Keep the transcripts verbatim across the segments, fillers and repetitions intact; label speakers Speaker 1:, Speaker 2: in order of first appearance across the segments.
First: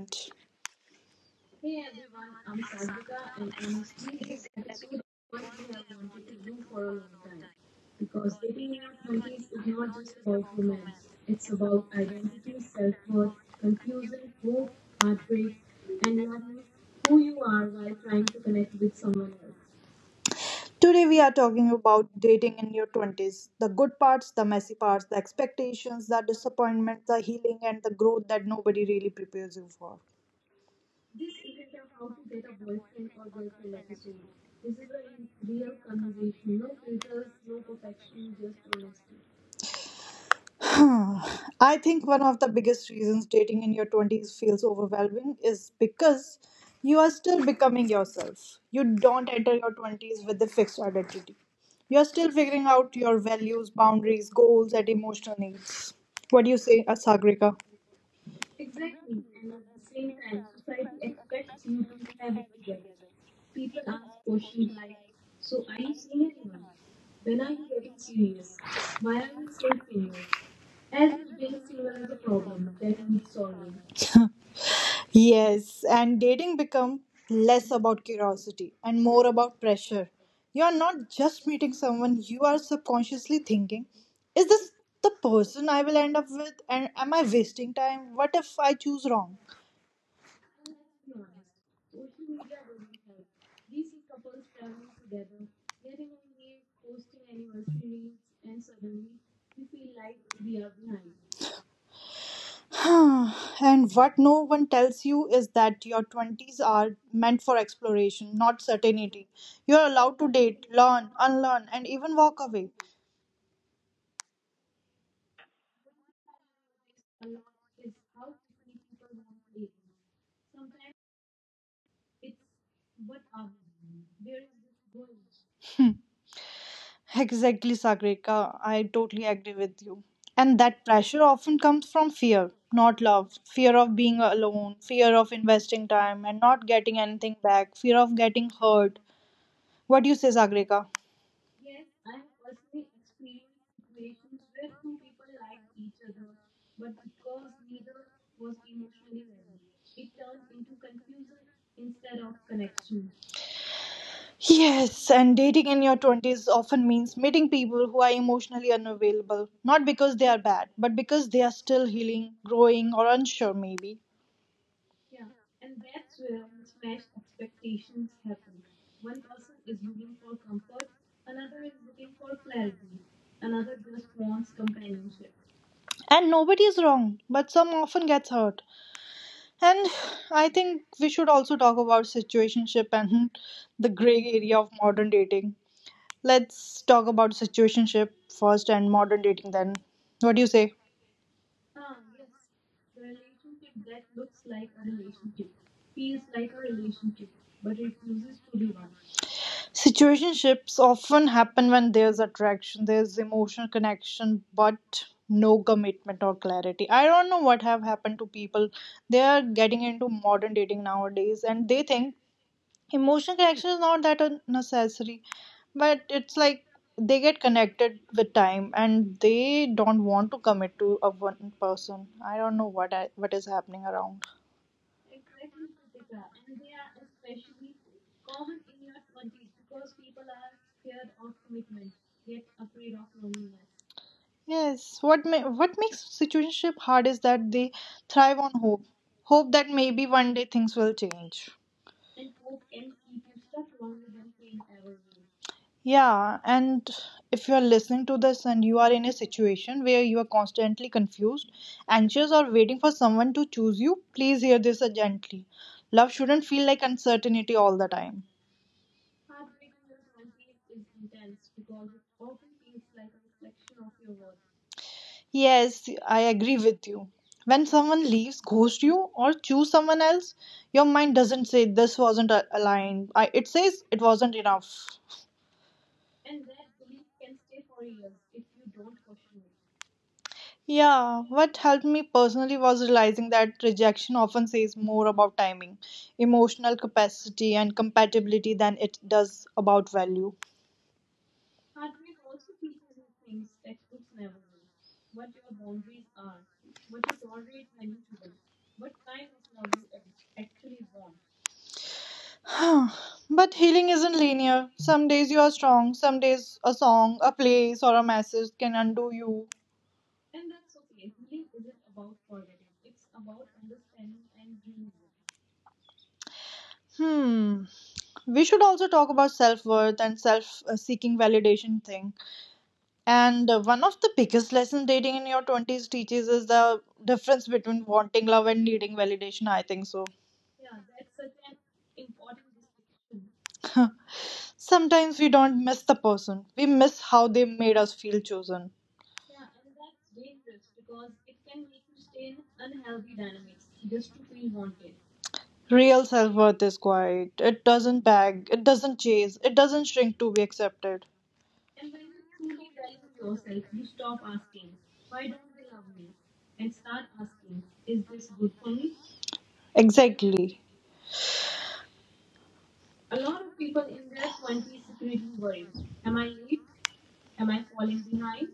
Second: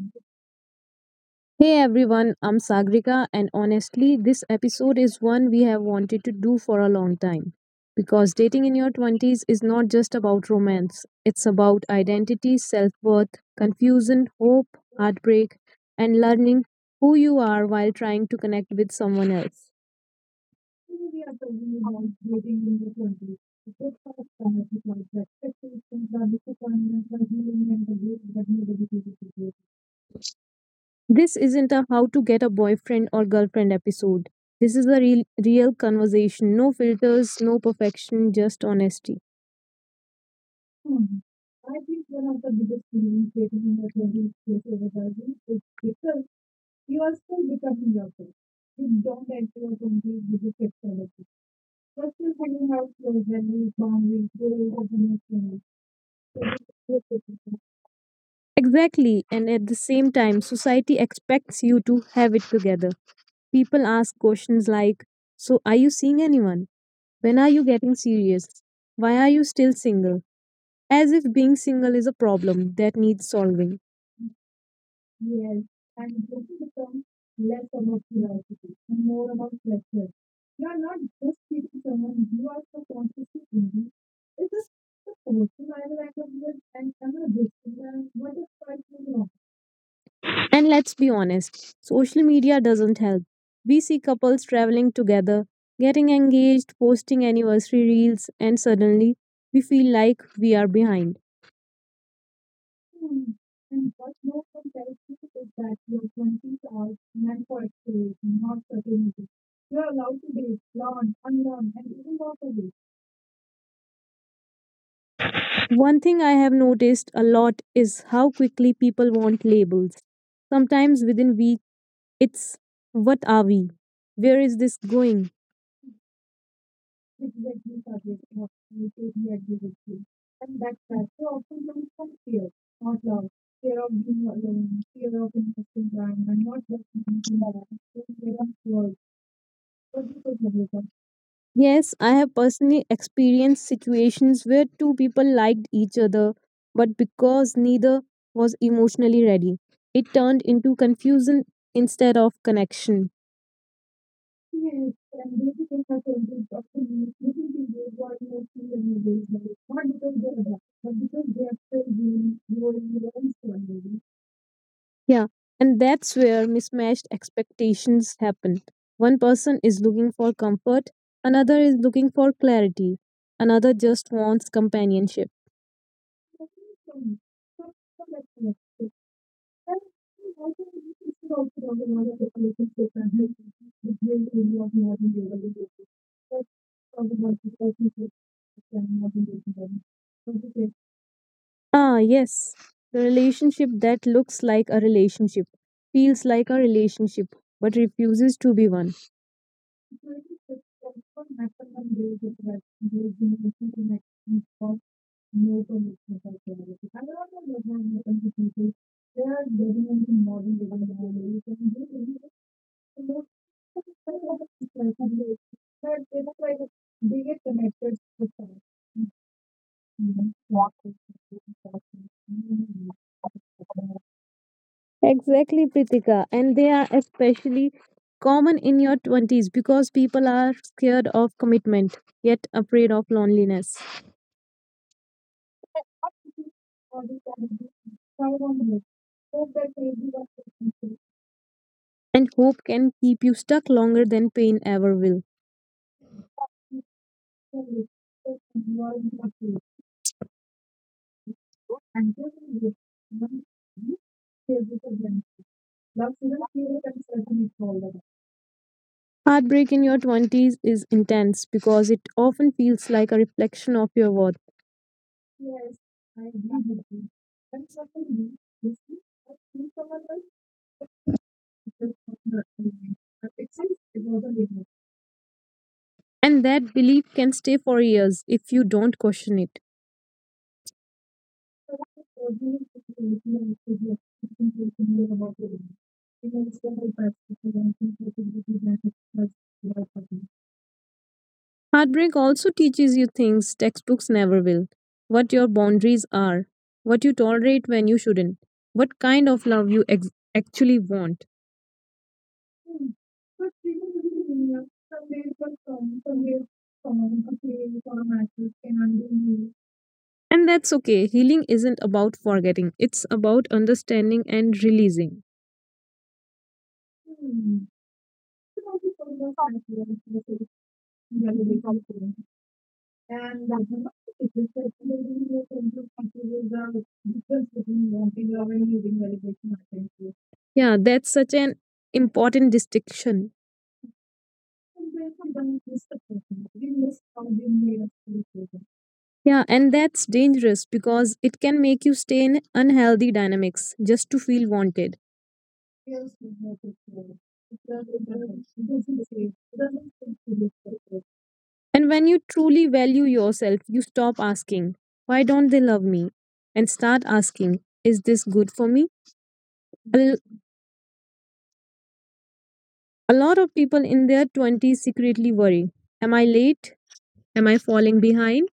Speaker 1: aren't.
Speaker 2: hey everyone, I'm Sagrika, and honestly, this episode is one we have wanted to do for a long time, because dating in your twenties is not just about romance, it's about identity, self worth, confusion, hope, heartbreak, and learning who you are while trying to connect with someone else.
Speaker 1: Today, we are talking about dating in your twenties, the good parts, the messy parts, the expectations, the disappointment, the healing, and the growth that nobody really prepares you for.
Speaker 2: This isn't a how to get a boyfriend or girlfriend episode. This is a real, real conversation. No filters, no perfection, just honesty.
Speaker 1: I think one of the biggest reasons dating in your twenties feels overwhelming is because you are still becoming yourself. You don't enter your twenties with a fixed identity. You're still figuring out your values, boundaries, goals, and emotional needs. What do you say, Asagrika?
Speaker 2: Exactly, and at the same time, society expects you to have it together. People ask questions like, so, are you seeing anyone? When are you getting serious? Why are you still single? As if being single is a problem that needs solving. Yes,
Speaker 1: Yes, and
Speaker 2: and this
Speaker 1: dating become
Speaker 2: becomes less
Speaker 1: less about
Speaker 2: about
Speaker 1: curiosity
Speaker 2: curiosity
Speaker 1: and
Speaker 2: and
Speaker 1: more
Speaker 2: more about
Speaker 1: about
Speaker 2: pressure.
Speaker 1: pressure. You are
Speaker 2: Not
Speaker 1: not just meeting
Speaker 2: just
Speaker 1: someone,
Speaker 2: someone
Speaker 1: you
Speaker 2: you
Speaker 1: are
Speaker 2: are
Speaker 1: subconsciously thinking,
Speaker 2: into,
Speaker 1: is this the
Speaker 2: or
Speaker 1: person I will end up with? And
Speaker 2: someone
Speaker 1: am I wasting
Speaker 2: else,
Speaker 1: time?
Speaker 2: what
Speaker 1: What
Speaker 2: is
Speaker 1: if I
Speaker 2: personally
Speaker 1: choose
Speaker 2: wrong?
Speaker 1: wrong?
Speaker 2: And let's be honest, social media doesn't help. We see couples traveling together, getting engaged, posting anniversary reels, and suddenly we feel like we are behind.
Speaker 1: And what no one tells you is that your twenties are meant for exploration, not certainty. You are allowed to date, learn, unlearn, and even walk away.
Speaker 2: One thing I have noticed a lot is how quickly people want labels. Sometimes within weeks, it's what are we? Where is this going?
Speaker 1: Exactly, Sagrika. I totally agree with you. And that pressure often comes from fear, not love. Fear of being alone, fear of investing time and not getting anything back, fear of getting hurt. What do you say, Sagrika?
Speaker 2: Yes, I have personally experienced situations where two people liked each other, but because neither was emotionally ready, it turned into confusion instead of connection.
Speaker 1: Yes, and dating in your twenties often means meeting people who are emotionally unavailable, not because they are bad, but because they are still healing, growing, or unsure, maybe.
Speaker 2: Yeah, and that's where mismatched expectations happen. One person is looking for comfort, another is looking for clarity, another just wants companionship.
Speaker 1: And nobody is wrong, but some often gets hurt. And I think we should also talk about situationship and the gray area of modern dating. Let's talk about situationship first and modern dating then. What do you say?
Speaker 2: Ah, yes. The relationship that looks like a relationship, feels like a relationship, but refuses to be one.
Speaker 1: Situationships often happen when there's attraction, there's emotional connection, but no commitment or clarity. I don't know what have happened to people. They are getting into modern dating nowadays and they think emotional connection is not that un- necessary, but it's like they get connected with time and they don't want to commit to a one person. I don't know what I, what is happening around.
Speaker 2: Exactly, Pritika. And they are especially common in your twenties because people are scared of commitment, yet afraid of loneliness.
Speaker 1: Yes, what ma- what makes situationship hard is that they thrive on hope, hope that maybe one day things will change.
Speaker 2: And hope can keep you stuck longer than pain ever will.
Speaker 1: Yeah, and if you're listening to this and you are in a situation where you are constantly confused, anxious, or waiting for someone to choose you, please hear this uh, gently. Love shouldn't feel like uncertainty all the time.
Speaker 2: Heartbreak in your twenties is intense because it often feels like a reflection of your worth.
Speaker 1: Yes, I agree with you. When someone leaves, ghosts you, or choose someone else, your mind doesn't say this wasn't a- aligned. I, it says it wasn't enough.
Speaker 2: And that belief can stay for years if you don't question it.
Speaker 1: Yeah, what helped me personally was realizing that rejection often says more about timing, emotional capacity, and compatibility than it does about value.
Speaker 2: Heartbreak also teaches you things textbooks never will, what your boundaries are, what you tolerate when you shouldn't, what kind of love you ex- actually want.
Speaker 1: But healing isn't linear. Some days you are strong, some days a song, a place, or a message can undo you.
Speaker 2: And that's okay. Healing isn't about forgetting, it's about understanding and releasing.
Speaker 1: Hmm. We should also talk about self worth and self uh, seeking validation thing. And uh, one of the biggest lessons dating in your twenties teaches is the difference between wanting love and needing validation, I think so.
Speaker 2: Yeah, that's such an important distinction.
Speaker 1: Sometimes we don't miss the person, we miss how they made us feel chosen.
Speaker 2: Yeah, and that's dangerous because it can make you stay in unhealthy dynamics just to feel wanted.
Speaker 1: Real self worth is quiet, it doesn't beg, it doesn't chase, it doesn't shrink to be accepted.
Speaker 2: And when you truly value yourself, you stop asking, why don't they love me? And start asking, is this good for me? A
Speaker 1: Exactly.
Speaker 2: a lot of people in their twenties secretly worry, am I late? Am I falling behind?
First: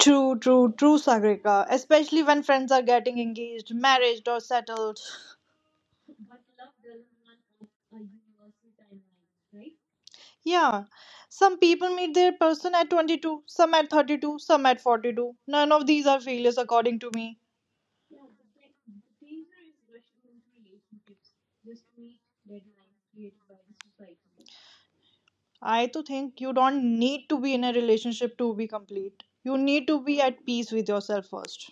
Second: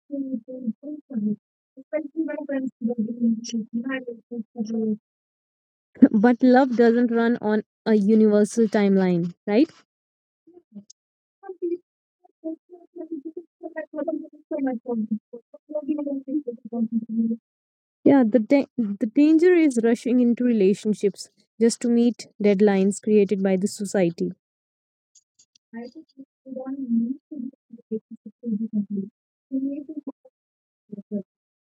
Speaker 1: True, true, true, Sagrika. Especially when friends are getting engaged, married, or settled.
Speaker 2: But love doesn't run on a universal timeline, right?
Speaker 1: Yeah, some people meet their person at twenty-two, some at thirty-two, some at forty-two. None of these are failures, according to me.
Speaker 2: Yeah, the da- the danger is rushing into relationships just to meet deadlines created by the society.
Speaker 1: I to think you don't need to be in a relationship to be complete. You need to be at peace with yourself first.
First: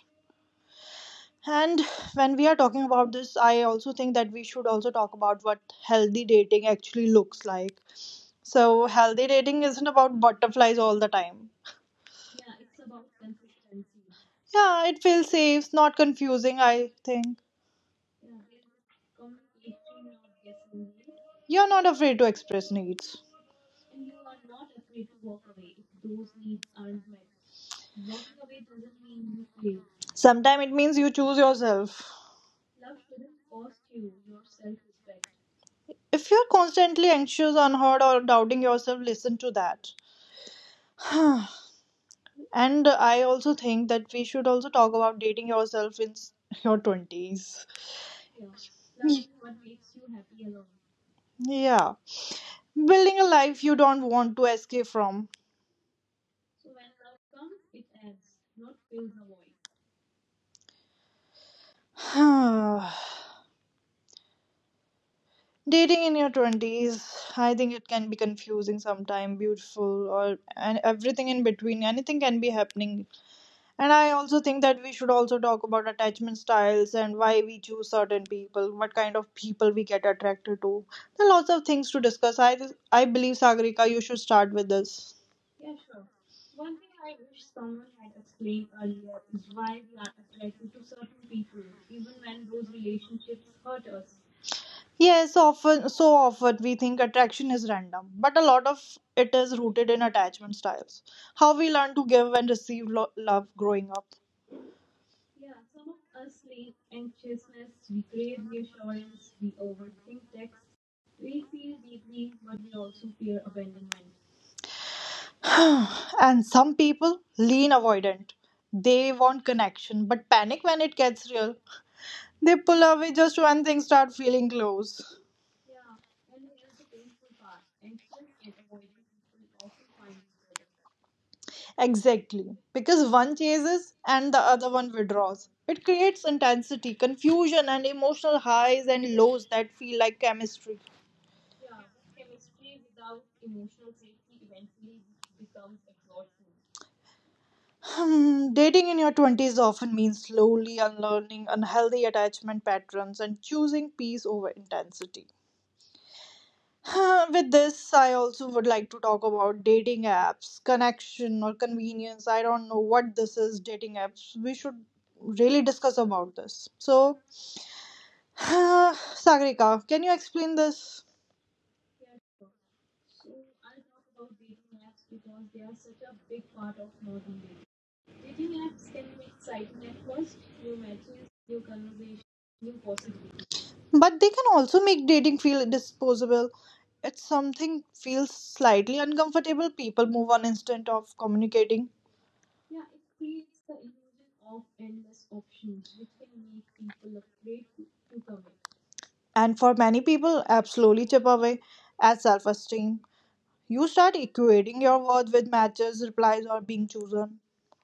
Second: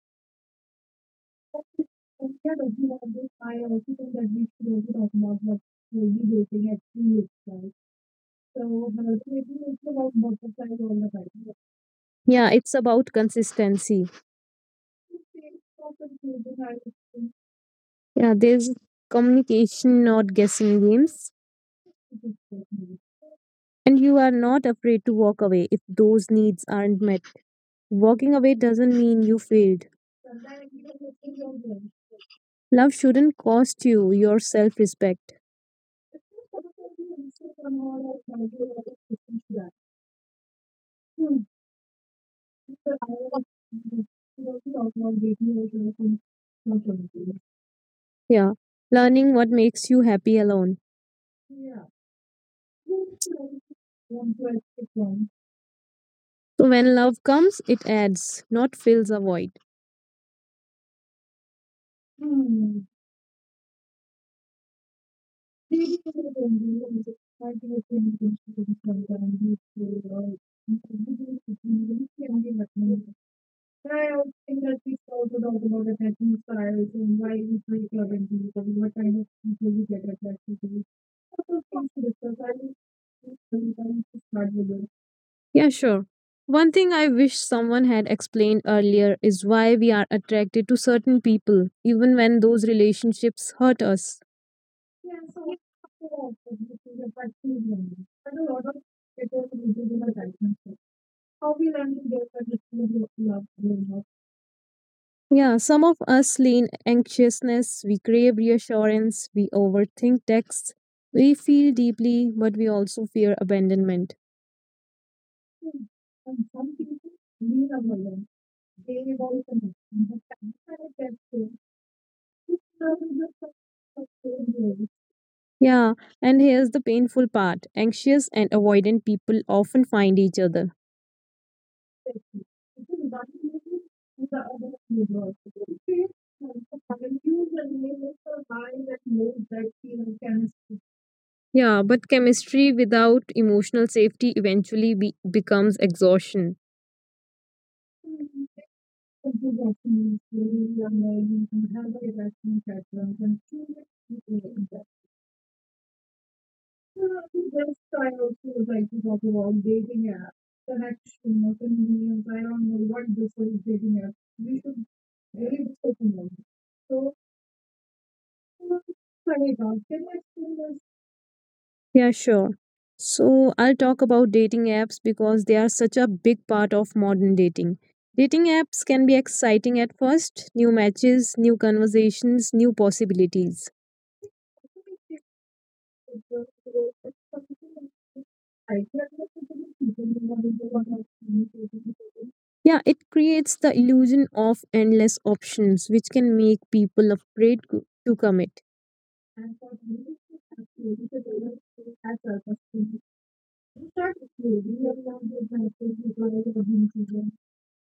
Speaker 1: And when we are talking about this, I also think that we should also talk about what healthy dating actually looks like. So, healthy dating isn't about butterflies all the time.
Speaker 2: Yeah, it's about consistency.
Speaker 1: Yeah, it feels safe, not confusing, I think.
Speaker 2: Yeah, there's communication, not guessing games,
Speaker 1: You're not afraid to express needs.
Speaker 2: and you are not afraid to walk away if those needs aren't met. Walking away doesn't mean you failed.
Speaker 1: Sometimes it means you choose yourself.
Speaker 2: Love shouldn't cost you your self respect.
Speaker 1: If you're constantly anxious, unheard, or doubting yourself, listen to that. And I also think that we should also talk about dating yourself in s- your twenties.
Speaker 2: Yeah. Learning what makes you happy alone.
Speaker 1: Yeah. Building a life you don't want to escape
Speaker 2: So
Speaker 1: from.
Speaker 2: when love comes, it adds, not fills a void.
Speaker 1: Dating in your twenties, I think it can be confusing sometime, beautiful or and everything in between. Anything can be happening. And I also think that we should also talk about attachment styles and why we choose certain people, what kind of people we get attracted to. There are lots of things to discuss. I I believe Sagarika, you should start with this.
Speaker 2: Yeah, sure. One thing I wish someone had explained earlier is why we are attracted to certain people, even when those relationships hurt us.
Speaker 1: Yes, often, so often we think attraction is random, but a lot of it is rooted in attachment styles, how we learn to give and receive lo- love growing up.
Speaker 2: Yeah, some of us lean anxiousness, we crave reassurance, we overthink texts, we feel deeply, but we also fear abandonment.
Speaker 1: And some people lean avoidant. They want connection, but panic when it gets real. They pull away just when things start feeling close.
Speaker 2: Yeah, and here's the painful part, anxious and avoidant people often find each other.
Speaker 1: Exactly, because one chases and the other one withdraws. It creates intensity, confusion, and emotional highs and lows that feel like chemistry.
Speaker 2: Yeah, but chemistry without emotional safety eventually be- becomes exhaustion.
Speaker 1: Hmm. Dating in your twenties often means slowly unlearning unhealthy attachment patterns and choosing peace over intensity. Huh. With this, I also would like to talk about dating apps, connection, or convenience. I don't know what this is, dating apps. We should really discuss about this. So, Sagrika, can you explain this?
Speaker 2: Yeah, sure. So I'll talk about dating apps because they are such a big part of modern dating. Dating apps can be exciting at first, new matches, new conversations, new possibilities.
Speaker 1: But they can also make dating feel disposable. It's something feels slightly uncomfortable. People move on instant of communicating.
Speaker 2: Yeah, it creates the illusion of endless options, which can make people afraid to to commit.
Speaker 1: And for many people, apps slowly chip away at self esteem. You start equating your worth with matches, replies, or being chosen.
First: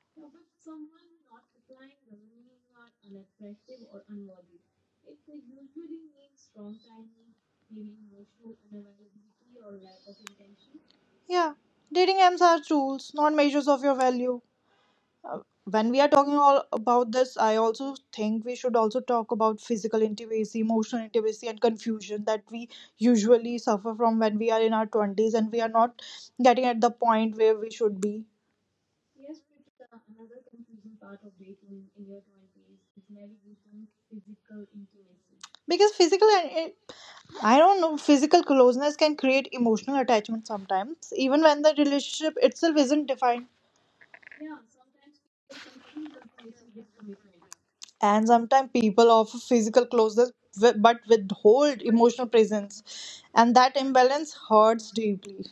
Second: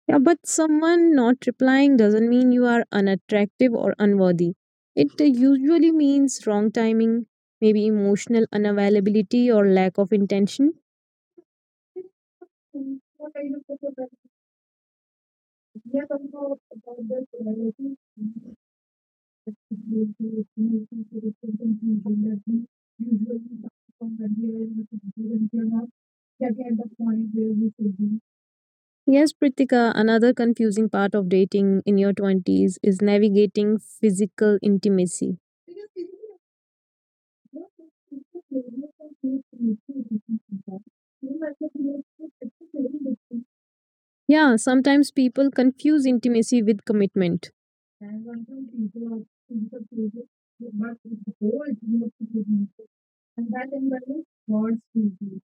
Speaker 2: Yeah, but someone not replying doesn't mean you are unattractive or unworthy. It uh, usually means wrong timing, maybe emotional unavailability or lack of intention.
Speaker 1: Yeah, dating apps are tools, not measures of your value. Uh, When we are talking all about this, I also think we should also talk about physical intimacy, emotional intimacy, and confusion that we usually suffer from when we are in our twenties and we are not getting at the point where we should be.
Speaker 2: Yes, Pritika, another confusing part of dating in your twenties is navigating physical intimacy.
Speaker 1: Because physical and it, I don't know, physical closeness can create emotional attachment sometimes even when the relationship itself isn't defined.
Speaker 2: Yeah, sometimes people confuse intimacy with commitment.
Speaker 1: And sometimes people offer physical closeness wi- but withhold emotional
Speaker 2: Mhm.
Speaker 1: presence, and that imbalance hurts
Speaker 2: Mhm.
Speaker 1: deeply.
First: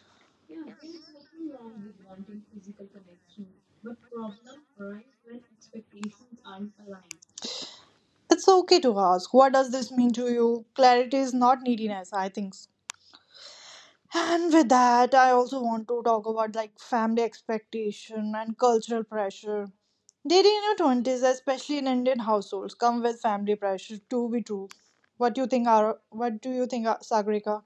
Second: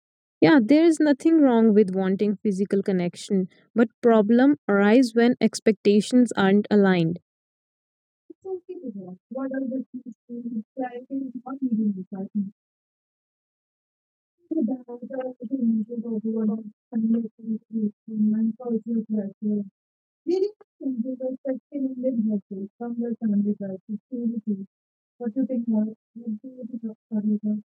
Speaker 2: Yeah, there is nothing wrong with wanting physical connection, but problem arise when expectations aren't aligned.
Speaker 1: It's okay to ask what does this mean to you. Clarity is not neediness, I think so. And with that, I also want to talk about like family expectation and cultural pressure. Dating in your twenties, especially in Indian households, come with family pressure to be true. What do you think, Ar- what do you think, uh, Sagrika?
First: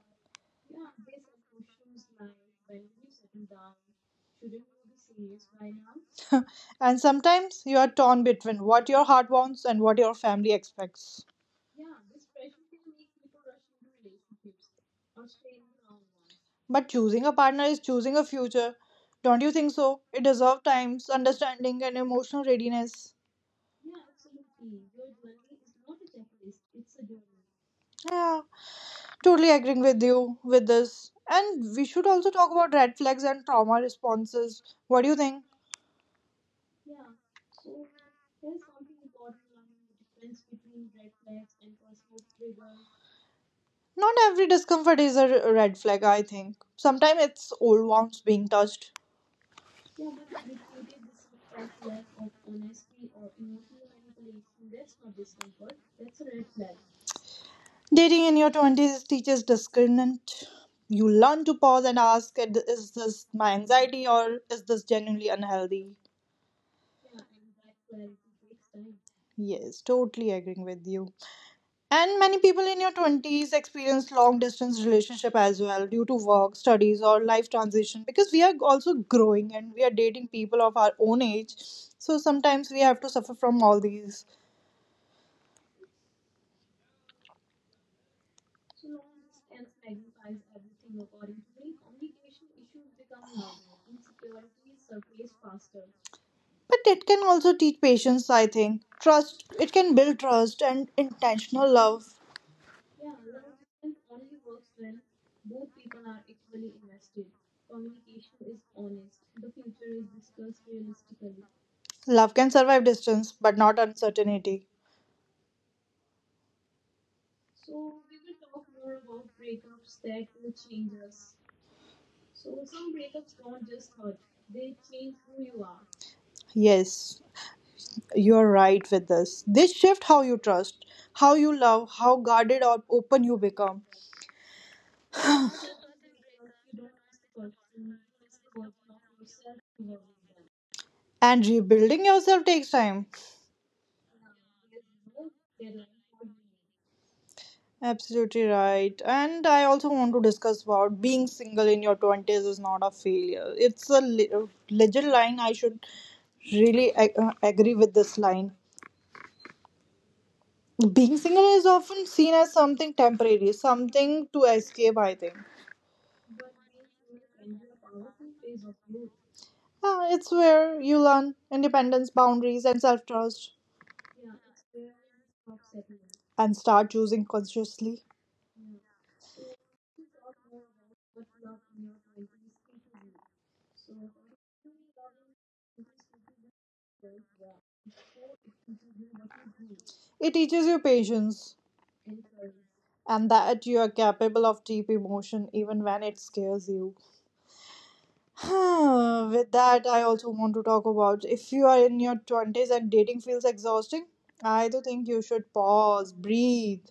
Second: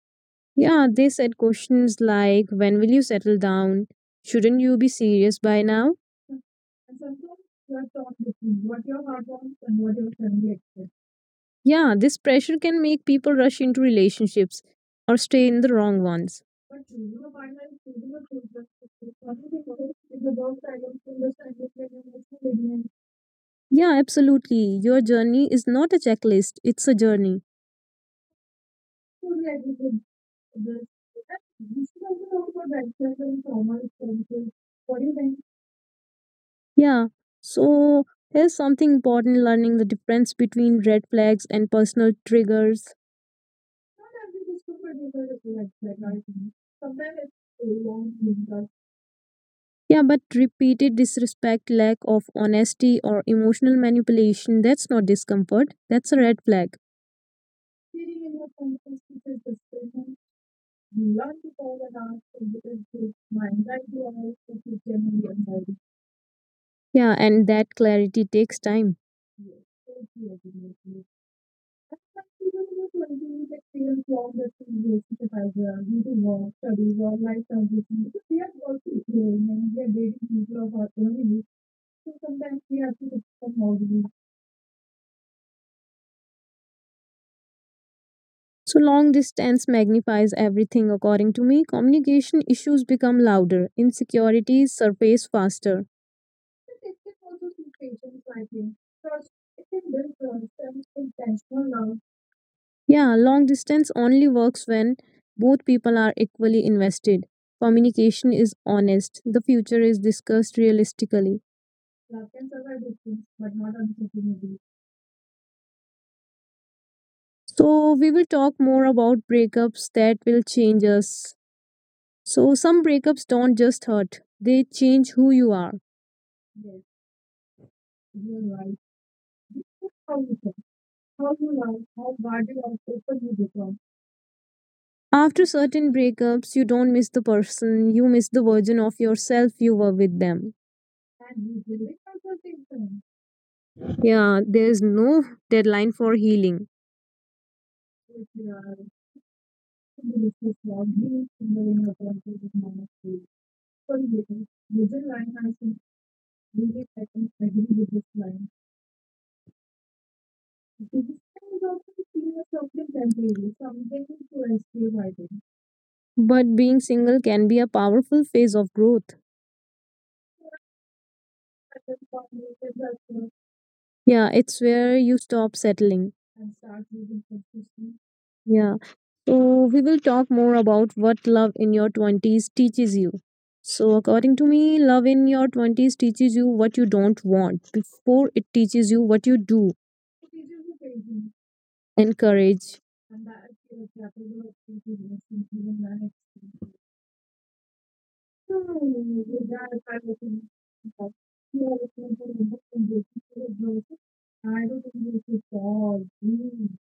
Speaker 2: Yeah, they said questions like when will you settle down? Shouldn't you be serious by now?
Speaker 1: And sometimes you are torn between what your heart wants and what your family expects.
Speaker 2: Yeah, this pressure can make people rush into relationships or stay in the wrong ones.
Speaker 1: But choosing a partner is choosing a future. Don't you think so? It deserves times, understanding, and emotional readiness.
Speaker 2: Yeah, absolutely. Your journey is not a checklist, it's a journey.
Speaker 1: Yeah. Totally agreeing with you with this. And we should also talk about red flags and trauma responses. What do you think?
Speaker 2: Yeah, so here's something important, learning the difference between red flags and personal triggers.
Speaker 1: Not every discomfort is a r- red flag, I think. Sometimes it's old wounds being touched.
Speaker 2: Yeah, but repeated disrespect, lack of honesty, or emotional manipulation, that's not discomfort. That's a red flag.
Speaker 1: Dating in your twenties teaches discernment. You learn to pause and ask, is this my anxiety or is this genuinely unhealthy?
Speaker 2: Yeah, and that clarity takes time.
Speaker 1: Yes, totally agreeing with you. And many people in your twenties experience long distance relationship as well due to work, studies or life transition because we are also growing and we are dating people of our own age. So sometimes we have to suffer from all these.
Speaker 2: So long distance magnifies everything, according to me. Communication issues become louder, insecurities surface faster.
Speaker 1: But it can also teach patience, I think. Trust, it can build trust and intentional love.
Speaker 2: Yeah, long distance only works when both people are equally invested. Communication is honest, the future is discussed realistically.
Speaker 1: Love can survive distance but not uncertainty.
Speaker 2: So, we will talk more about breakups that will change us. So, some breakups don't just hurt, they change who you are.
Speaker 1: Yes, you're right with this. This shift how you trust, how you love, how guarded or open you become.
Speaker 2: After certain breakups, you don't miss the person, you miss the version of yourself you were with them.
Speaker 1: And rebuilding yourself takes time.
Speaker 2: Yeah, there is no deadline for healing.
Speaker 1: Absolutely right. And I also want to discuss about being single in your twenties is not a failure. It's a li- uh, legit line. I should really a- uh, agree with this line. Being single is often seen as something temporary, something to escape, I think.
Speaker 2: But being single can be a powerful phase of growth.
Speaker 1: Ah, it's where you learn independence, boundaries and self-trust,
Speaker 2: Yeah, it's where you stop settling.
Speaker 1: and start choosing consciously.
Speaker 2: Yeah. So, we will talk more about what love in your twenties teaches you. So, according to me, love in your twenties teaches you what you don't want before it teaches you what you do,
Speaker 1: It teaches you patience,
Speaker 2: and courage.
Speaker 1: and that you are capable of deep emotion even when it scares you. With that, I also want to talk about if you are in your twenties and dating feels exhausting, I do think you should pause, breathe.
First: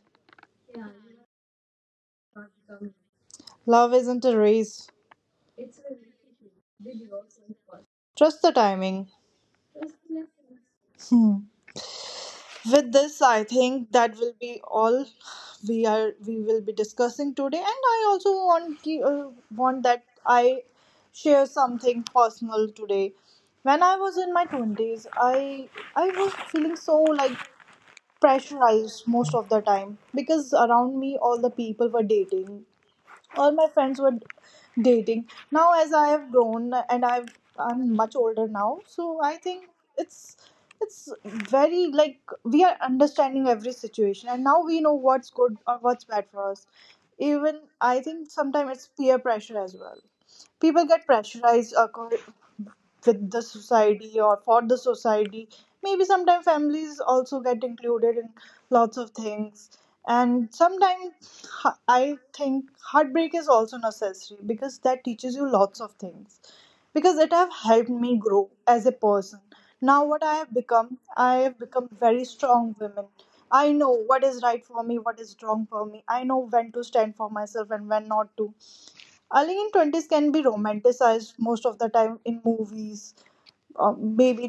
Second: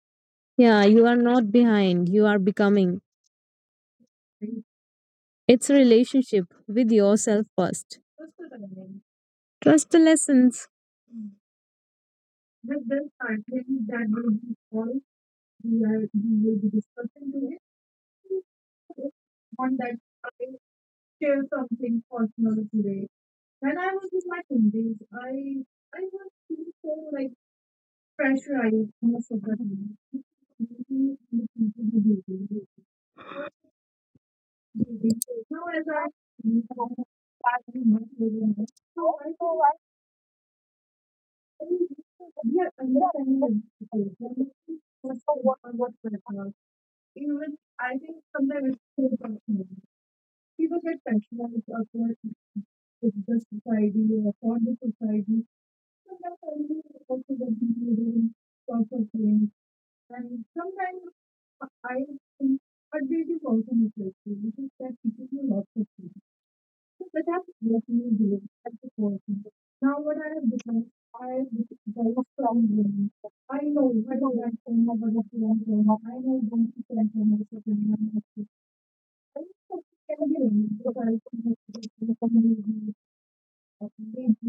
Speaker 2: Yeah, you are not behind, you are becoming.
Speaker 1: Love isn't a race,
Speaker 2: It's a relationship with yourself first.
Speaker 1: trust the timing.
Speaker 2: Trust the lessons.
Speaker 1: Hmm. With this, I think that will be all we are we will be discussing today. And I also want ki- uh, want that I share something personal today. When I was in my
Speaker 2: Sundays,
Speaker 1: twenties,
Speaker 2: I
Speaker 1: I i was feeling so like
Speaker 2: try
Speaker 1: pressurized most
Speaker 2: mostly
Speaker 1: of the time because around me
Speaker 2: listening
Speaker 1: all the people were
Speaker 2: to
Speaker 1: dating,
Speaker 2: the
Speaker 1: all my friends were dating. Now
Speaker 2: a it
Speaker 1: as I have
Speaker 2: is
Speaker 1: grown and i've I'm
Speaker 2: partly much
Speaker 1: much older
Speaker 2: over.
Speaker 1: now, so
Speaker 2: So I
Speaker 1: I
Speaker 2: so
Speaker 1: think
Speaker 2: I
Speaker 1: it's it's very like
Speaker 2: think we
Speaker 1: we
Speaker 2: are
Speaker 1: are understanding
Speaker 2: understanding
Speaker 1: every situation and now we know what's good or what's bad for us. Even I think
Speaker 2: the
Speaker 1: sometimes
Speaker 2: level
Speaker 1: it's peer pressure as well. People get pressurized acco-
Speaker 2: support
Speaker 1: with
Speaker 2: the
Speaker 1: the
Speaker 2: society
Speaker 1: society
Speaker 2: or
Speaker 1: or for the
Speaker 2: society,
Speaker 1: society. Maybe sometimes families
Speaker 2: also the
Speaker 1: also get included in
Speaker 2: including of
Speaker 1: lots
Speaker 2: our
Speaker 1: of
Speaker 2: friends
Speaker 1: things. And sometimes h- I
Speaker 2: and
Speaker 1: think
Speaker 2: also
Speaker 1: heartbreak is
Speaker 2: my
Speaker 1: also
Speaker 2: culture,
Speaker 1: necessary
Speaker 2: which is
Speaker 1: because that teaches you lots of things, because it have helped
Speaker 2: new
Speaker 1: me grow
Speaker 2: generation.
Speaker 1: as a person. Now what
Speaker 2: I
Speaker 1: I
Speaker 2: have
Speaker 1: have
Speaker 2: this
Speaker 1: become, I have become very
Speaker 2: strong
Speaker 1: strong woman.
Speaker 2: women. I
Speaker 1: I know
Speaker 2: know what a
Speaker 1: what is
Speaker 2: bad
Speaker 1: right for
Speaker 2: trauma,
Speaker 1: me,
Speaker 2: what
Speaker 1: what
Speaker 2: a
Speaker 1: is
Speaker 2: strong
Speaker 1: wrong for
Speaker 2: trauma.
Speaker 1: me.
Speaker 2: I
Speaker 1: I
Speaker 2: know
Speaker 1: know
Speaker 2: what
Speaker 1: when to
Speaker 2: a
Speaker 1: stand for
Speaker 2: trauma is
Speaker 1: myself and
Speaker 2: happening.
Speaker 1: when
Speaker 2: I'm
Speaker 1: not to. I in twenties can be
Speaker 2: hearing
Speaker 1: romanticized most of the
Speaker 2: the
Speaker 1: time in
Speaker 2: community,
Speaker 1: movies, uh, maybe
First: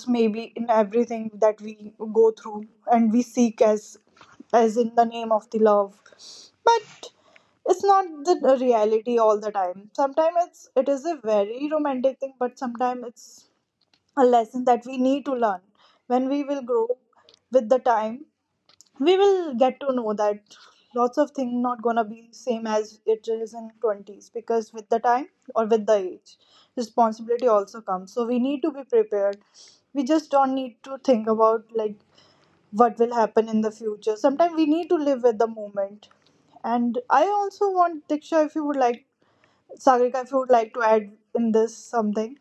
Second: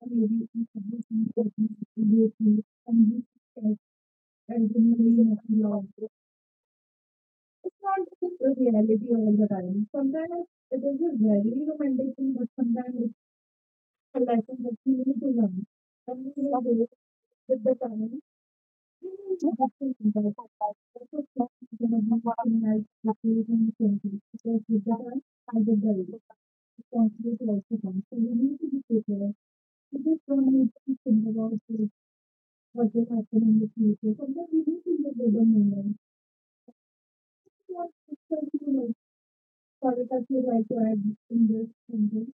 Speaker 2: the
Speaker 1: maybe
Speaker 2: TV, the
Speaker 1: in
Speaker 2: TV,
Speaker 1: everything
Speaker 2: the TV,
Speaker 1: that we go
Speaker 2: the TV,
Speaker 1: through and we
Speaker 2: and
Speaker 1: seek as
Speaker 2: this is
Speaker 1: as in the name
Speaker 2: the
Speaker 1: of the love. But it's not the
Speaker 2: reality
Speaker 1: reality
Speaker 2: all
Speaker 1: all
Speaker 2: the
Speaker 1: the
Speaker 2: time.
Speaker 1: time.
Speaker 2: So this
Speaker 1: Sometimes it's it is a
Speaker 2: is very
Speaker 1: very
Speaker 2: romantic
Speaker 1: romantic thing,
Speaker 2: thing, but
Speaker 1: but
Speaker 2: sometimes
Speaker 1: sometimes
Speaker 2: it's
Speaker 1: it's a lesson that we need
Speaker 2: people
Speaker 1: to
Speaker 2: love.
Speaker 1: learn. When we
Speaker 2: People
Speaker 1: will
Speaker 2: love
Speaker 1: grow
Speaker 2: it.
Speaker 1: with
Speaker 2: So
Speaker 1: the
Speaker 2: we
Speaker 1: time, we
Speaker 2: need to
Speaker 1: will
Speaker 2: show
Speaker 1: get to
Speaker 2: me in
Speaker 1: know
Speaker 2: the
Speaker 1: that
Speaker 2: future.
Speaker 1: lots of things not gonna be same as it is in twenties, because with the time or with the age, responsibility also comes, so we need to be prepared. We just don't need to think about like what will happen in the future. Sometimes we need to live
Speaker 2: They don't
Speaker 1: with the
Speaker 2: know.
Speaker 1: moment. And I also want Diksha, if you would like, Sagrika, if you would
Speaker 2: Like,
Speaker 1: like
Speaker 2: to
Speaker 1: to add
Speaker 2: add in
Speaker 1: in
Speaker 2: the
Speaker 1: this something.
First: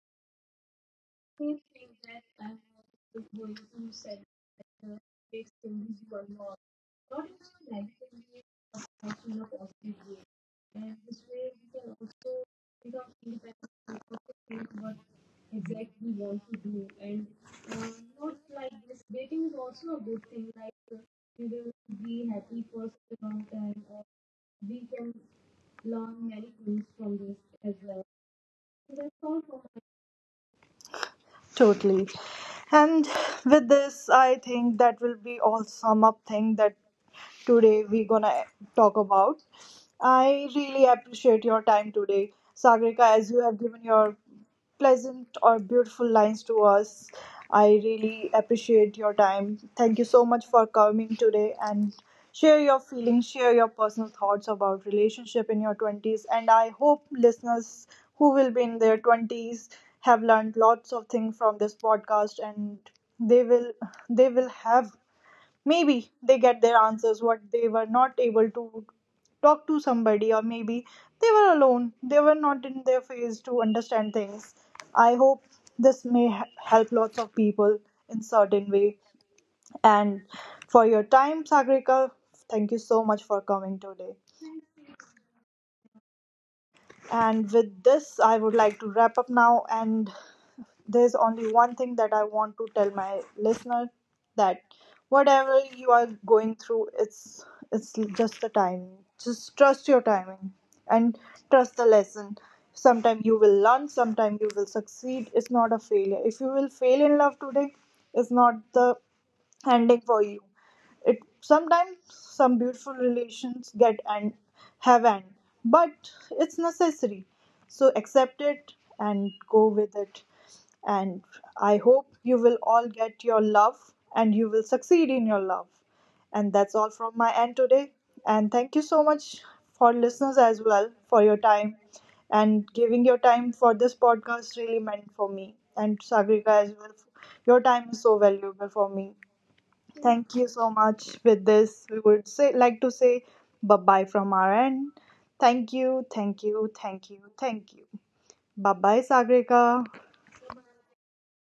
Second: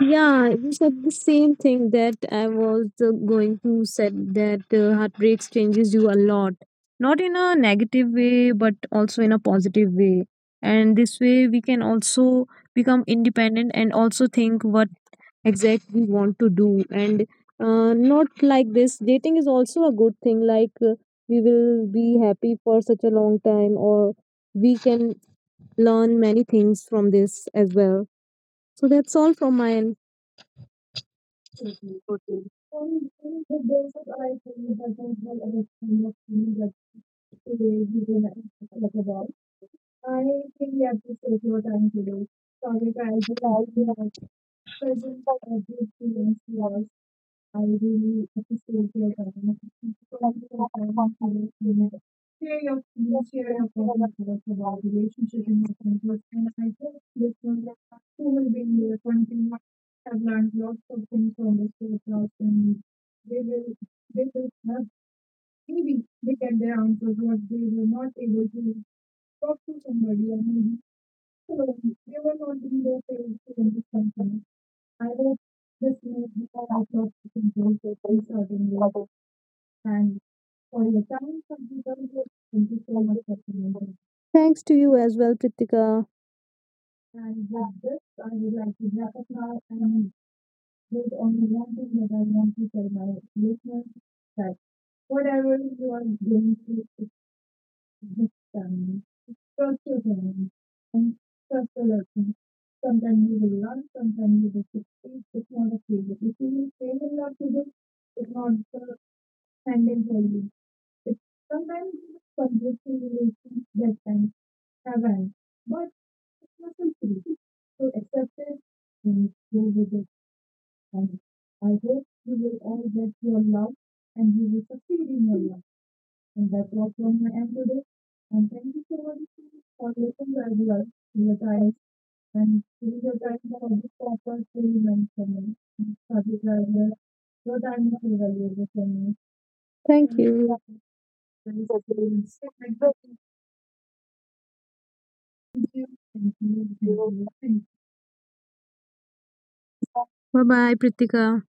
Speaker 2: yeah, you said the same thing that I was uh, going to said that uh, heartbreaks changes you a lot, not in a negative way, but also in a positive way. And this way, we can also become independent and also think what exact we want to do. And uh, not like this, dating is also a good thing. Like uh, we will be happy for such a long time, or we can learn many things from this as well. So that's all from my
Speaker 1: Totally.
Speaker 2: end.
Speaker 1: And with this, I think that will be all
Speaker 2: Like,
Speaker 1: sum up thing that today we gonna talk about.
Speaker 2: I
Speaker 1: I
Speaker 2: think we
Speaker 1: really
Speaker 2: have taken
Speaker 1: appreciate
Speaker 2: your
Speaker 1: your
Speaker 2: time
Speaker 1: time
Speaker 2: today.
Speaker 1: today,
Speaker 2: Sorry
Speaker 1: Sagrika,
Speaker 2: guys,
Speaker 1: as you
Speaker 2: but
Speaker 1: have
Speaker 2: I
Speaker 1: given
Speaker 2: you have
Speaker 1: your
Speaker 2: present for
Speaker 1: pleasant or
Speaker 2: every
Speaker 1: beautiful
Speaker 2: experience
Speaker 1: lines
Speaker 2: to
Speaker 1: to
Speaker 2: us.
Speaker 1: us.
Speaker 2: I
Speaker 1: I
Speaker 2: really
Speaker 1: really
Speaker 2: appreciate
Speaker 1: appreciate
Speaker 2: your
Speaker 1: your
Speaker 2: time.
Speaker 1: time. Thank you so much
Speaker 2: I
Speaker 1: for
Speaker 2: want
Speaker 1: coming
Speaker 2: to let
Speaker 1: today.
Speaker 2: you know
Speaker 1: And
Speaker 2: that
Speaker 1: share your
Speaker 2: we are
Speaker 1: feelings, share
Speaker 2: talking
Speaker 1: your personal
Speaker 2: about
Speaker 1: thoughts
Speaker 2: about
Speaker 1: about
Speaker 2: relationship
Speaker 1: relationship
Speaker 2: in
Speaker 1: in your
Speaker 2: your
Speaker 1: twenties,
Speaker 2: mental
Speaker 1: and I hope
Speaker 2: who
Speaker 1: listeners who
Speaker 2: will
Speaker 1: will
Speaker 2: be
Speaker 1: be in
Speaker 2: here
Speaker 1: their
Speaker 2: continue
Speaker 1: twenties
Speaker 2: to
Speaker 1: have
Speaker 2: learn
Speaker 1: learned
Speaker 2: lots
Speaker 1: lots
Speaker 2: of
Speaker 1: of
Speaker 2: things
Speaker 1: things
Speaker 2: from
Speaker 1: from
Speaker 2: this
Speaker 1: this
Speaker 2: podcast
Speaker 1: podcast. And
Speaker 2: and
Speaker 1: they will they will have
Speaker 2: maybe
Speaker 1: maybe they get their
Speaker 2: answers
Speaker 1: answers
Speaker 2: what
Speaker 1: what
Speaker 2: they
Speaker 1: they
Speaker 2: were
Speaker 1: were
Speaker 2: not
Speaker 1: not
Speaker 2: able
Speaker 1: able
Speaker 2: to
Speaker 1: to
Speaker 2: talk
Speaker 1: talk
Speaker 2: to
Speaker 1: to
Speaker 2: somebody
Speaker 1: somebody,
Speaker 2: or
Speaker 1: or
Speaker 2: maybe
Speaker 1: maybe they were alone, they were not
Speaker 2: something
Speaker 1: in
Speaker 2: they
Speaker 1: their
Speaker 2: failed
Speaker 1: phase
Speaker 2: to
Speaker 1: to understand
Speaker 2: understand.
Speaker 1: things. I hope this may
Speaker 2: Thank
Speaker 1: h- help
Speaker 2: you
Speaker 1: lots of
Speaker 2: and
Speaker 1: people in certain way.
Speaker 2: for
Speaker 1: And for
Speaker 2: your
Speaker 1: your
Speaker 2: time.
Speaker 1: time, Sagrika.
Speaker 2: Thank
Speaker 1: Thank you
Speaker 2: you so
Speaker 1: so
Speaker 2: much
Speaker 1: much
Speaker 2: for
Speaker 1: for coming
Speaker 2: coming.
Speaker 1: today.
Speaker 2: Thanks to you as well, Pritika.
Speaker 1: And with this,
Speaker 2: I
Speaker 1: I
Speaker 2: would
Speaker 1: would
Speaker 2: like
Speaker 1: like to
Speaker 2: to
Speaker 1: wrap
Speaker 2: have
Speaker 1: up now.
Speaker 2: um,
Speaker 1: And there's
Speaker 2: only
Speaker 1: only
Speaker 2: one
Speaker 1: one
Speaker 2: thing
Speaker 1: thing
Speaker 2: that
Speaker 1: that
Speaker 2: I
Speaker 1: I
Speaker 2: want
Speaker 1: want
Speaker 2: to
Speaker 1: to
Speaker 2: tell
Speaker 1: tell
Speaker 2: my
Speaker 1: my
Speaker 2: listeners.
Speaker 1: listener that
Speaker 2: Whatever
Speaker 1: whatever
Speaker 2: you
Speaker 1: you
Speaker 2: are
Speaker 1: are
Speaker 2: going
Speaker 1: going through,
Speaker 2: through
Speaker 1: it's it's
Speaker 2: this
Speaker 1: just the timing.
Speaker 2: time,
Speaker 1: Just trust your
Speaker 2: um,
Speaker 1: timing
Speaker 2: and
Speaker 1: and
Speaker 2: so
Speaker 1: trust the
Speaker 2: like,
Speaker 1: lesson.
Speaker 2: sometimes
Speaker 1: Sometime
Speaker 2: you
Speaker 1: you will
Speaker 2: will,
Speaker 1: learn,
Speaker 2: sometimes
Speaker 1: sometime
Speaker 2: you
Speaker 1: you
Speaker 2: will
Speaker 1: will
Speaker 2: not
Speaker 1: succeed.
Speaker 2: appreciate
Speaker 1: It's
Speaker 2: what
Speaker 1: not a
Speaker 2: you
Speaker 1: failure. If you will fail in love
Speaker 2: will
Speaker 1: today, it's not the
Speaker 2: handle
Speaker 1: ending
Speaker 2: for
Speaker 1: for you.
Speaker 2: you.
Speaker 1: It sometimes some
Speaker 2: Completely
Speaker 1: beautiful
Speaker 2: related
Speaker 1: relations get
Speaker 2: and
Speaker 1: and
Speaker 2: have
Speaker 1: have end,
Speaker 2: an
Speaker 1: but it's necessary.
Speaker 2: issue.
Speaker 1: So accept it
Speaker 2: And
Speaker 1: and
Speaker 2: you
Speaker 1: go with
Speaker 2: will
Speaker 1: it. And
Speaker 2: I
Speaker 1: I
Speaker 2: hope
Speaker 1: hope you will all
Speaker 2: that
Speaker 1: get
Speaker 2: your
Speaker 1: your
Speaker 2: love
Speaker 1: love
Speaker 2: and
Speaker 1: and
Speaker 2: he
Speaker 1: you
Speaker 2: was
Speaker 1: will
Speaker 2: succeed
Speaker 1: succeed
Speaker 2: in
Speaker 1: in
Speaker 2: your
Speaker 1: your
Speaker 2: life.
Speaker 1: love.
Speaker 2: And
Speaker 1: And
Speaker 2: that
Speaker 1: that's
Speaker 2: was
Speaker 1: all from
Speaker 2: when my
Speaker 1: my end today. And thank
Speaker 2: ancestors
Speaker 1: you so much for listeners as
Speaker 2: were
Speaker 1: well for your
Speaker 2: retired
Speaker 1: time
Speaker 2: and
Speaker 1: and giving your time for this
Speaker 2: efforts
Speaker 1: podcast,
Speaker 2: to the
Speaker 1: really
Speaker 2: times
Speaker 1: meant for
Speaker 2: and
Speaker 1: me and Sagrika
Speaker 2: appropriately meant
Speaker 1: as
Speaker 2: for me
Speaker 1: well.
Speaker 2: because
Speaker 1: Your
Speaker 2: the time
Speaker 1: time is
Speaker 2: is
Speaker 1: so
Speaker 2: valuable
Speaker 1: valuable
Speaker 2: for
Speaker 1: for
Speaker 2: me.
Speaker 1: me.
Speaker 2: Thank
Speaker 1: Thank you
Speaker 2: you.
Speaker 1: so much. With
Speaker 2: Thank
Speaker 1: this, we
Speaker 2: you.
Speaker 1: would say like to say bye bye from our end. Thank you, thank you, thank you, thank you. Bye bye, Sagrika.
Speaker 2: Bye bye, Pritika.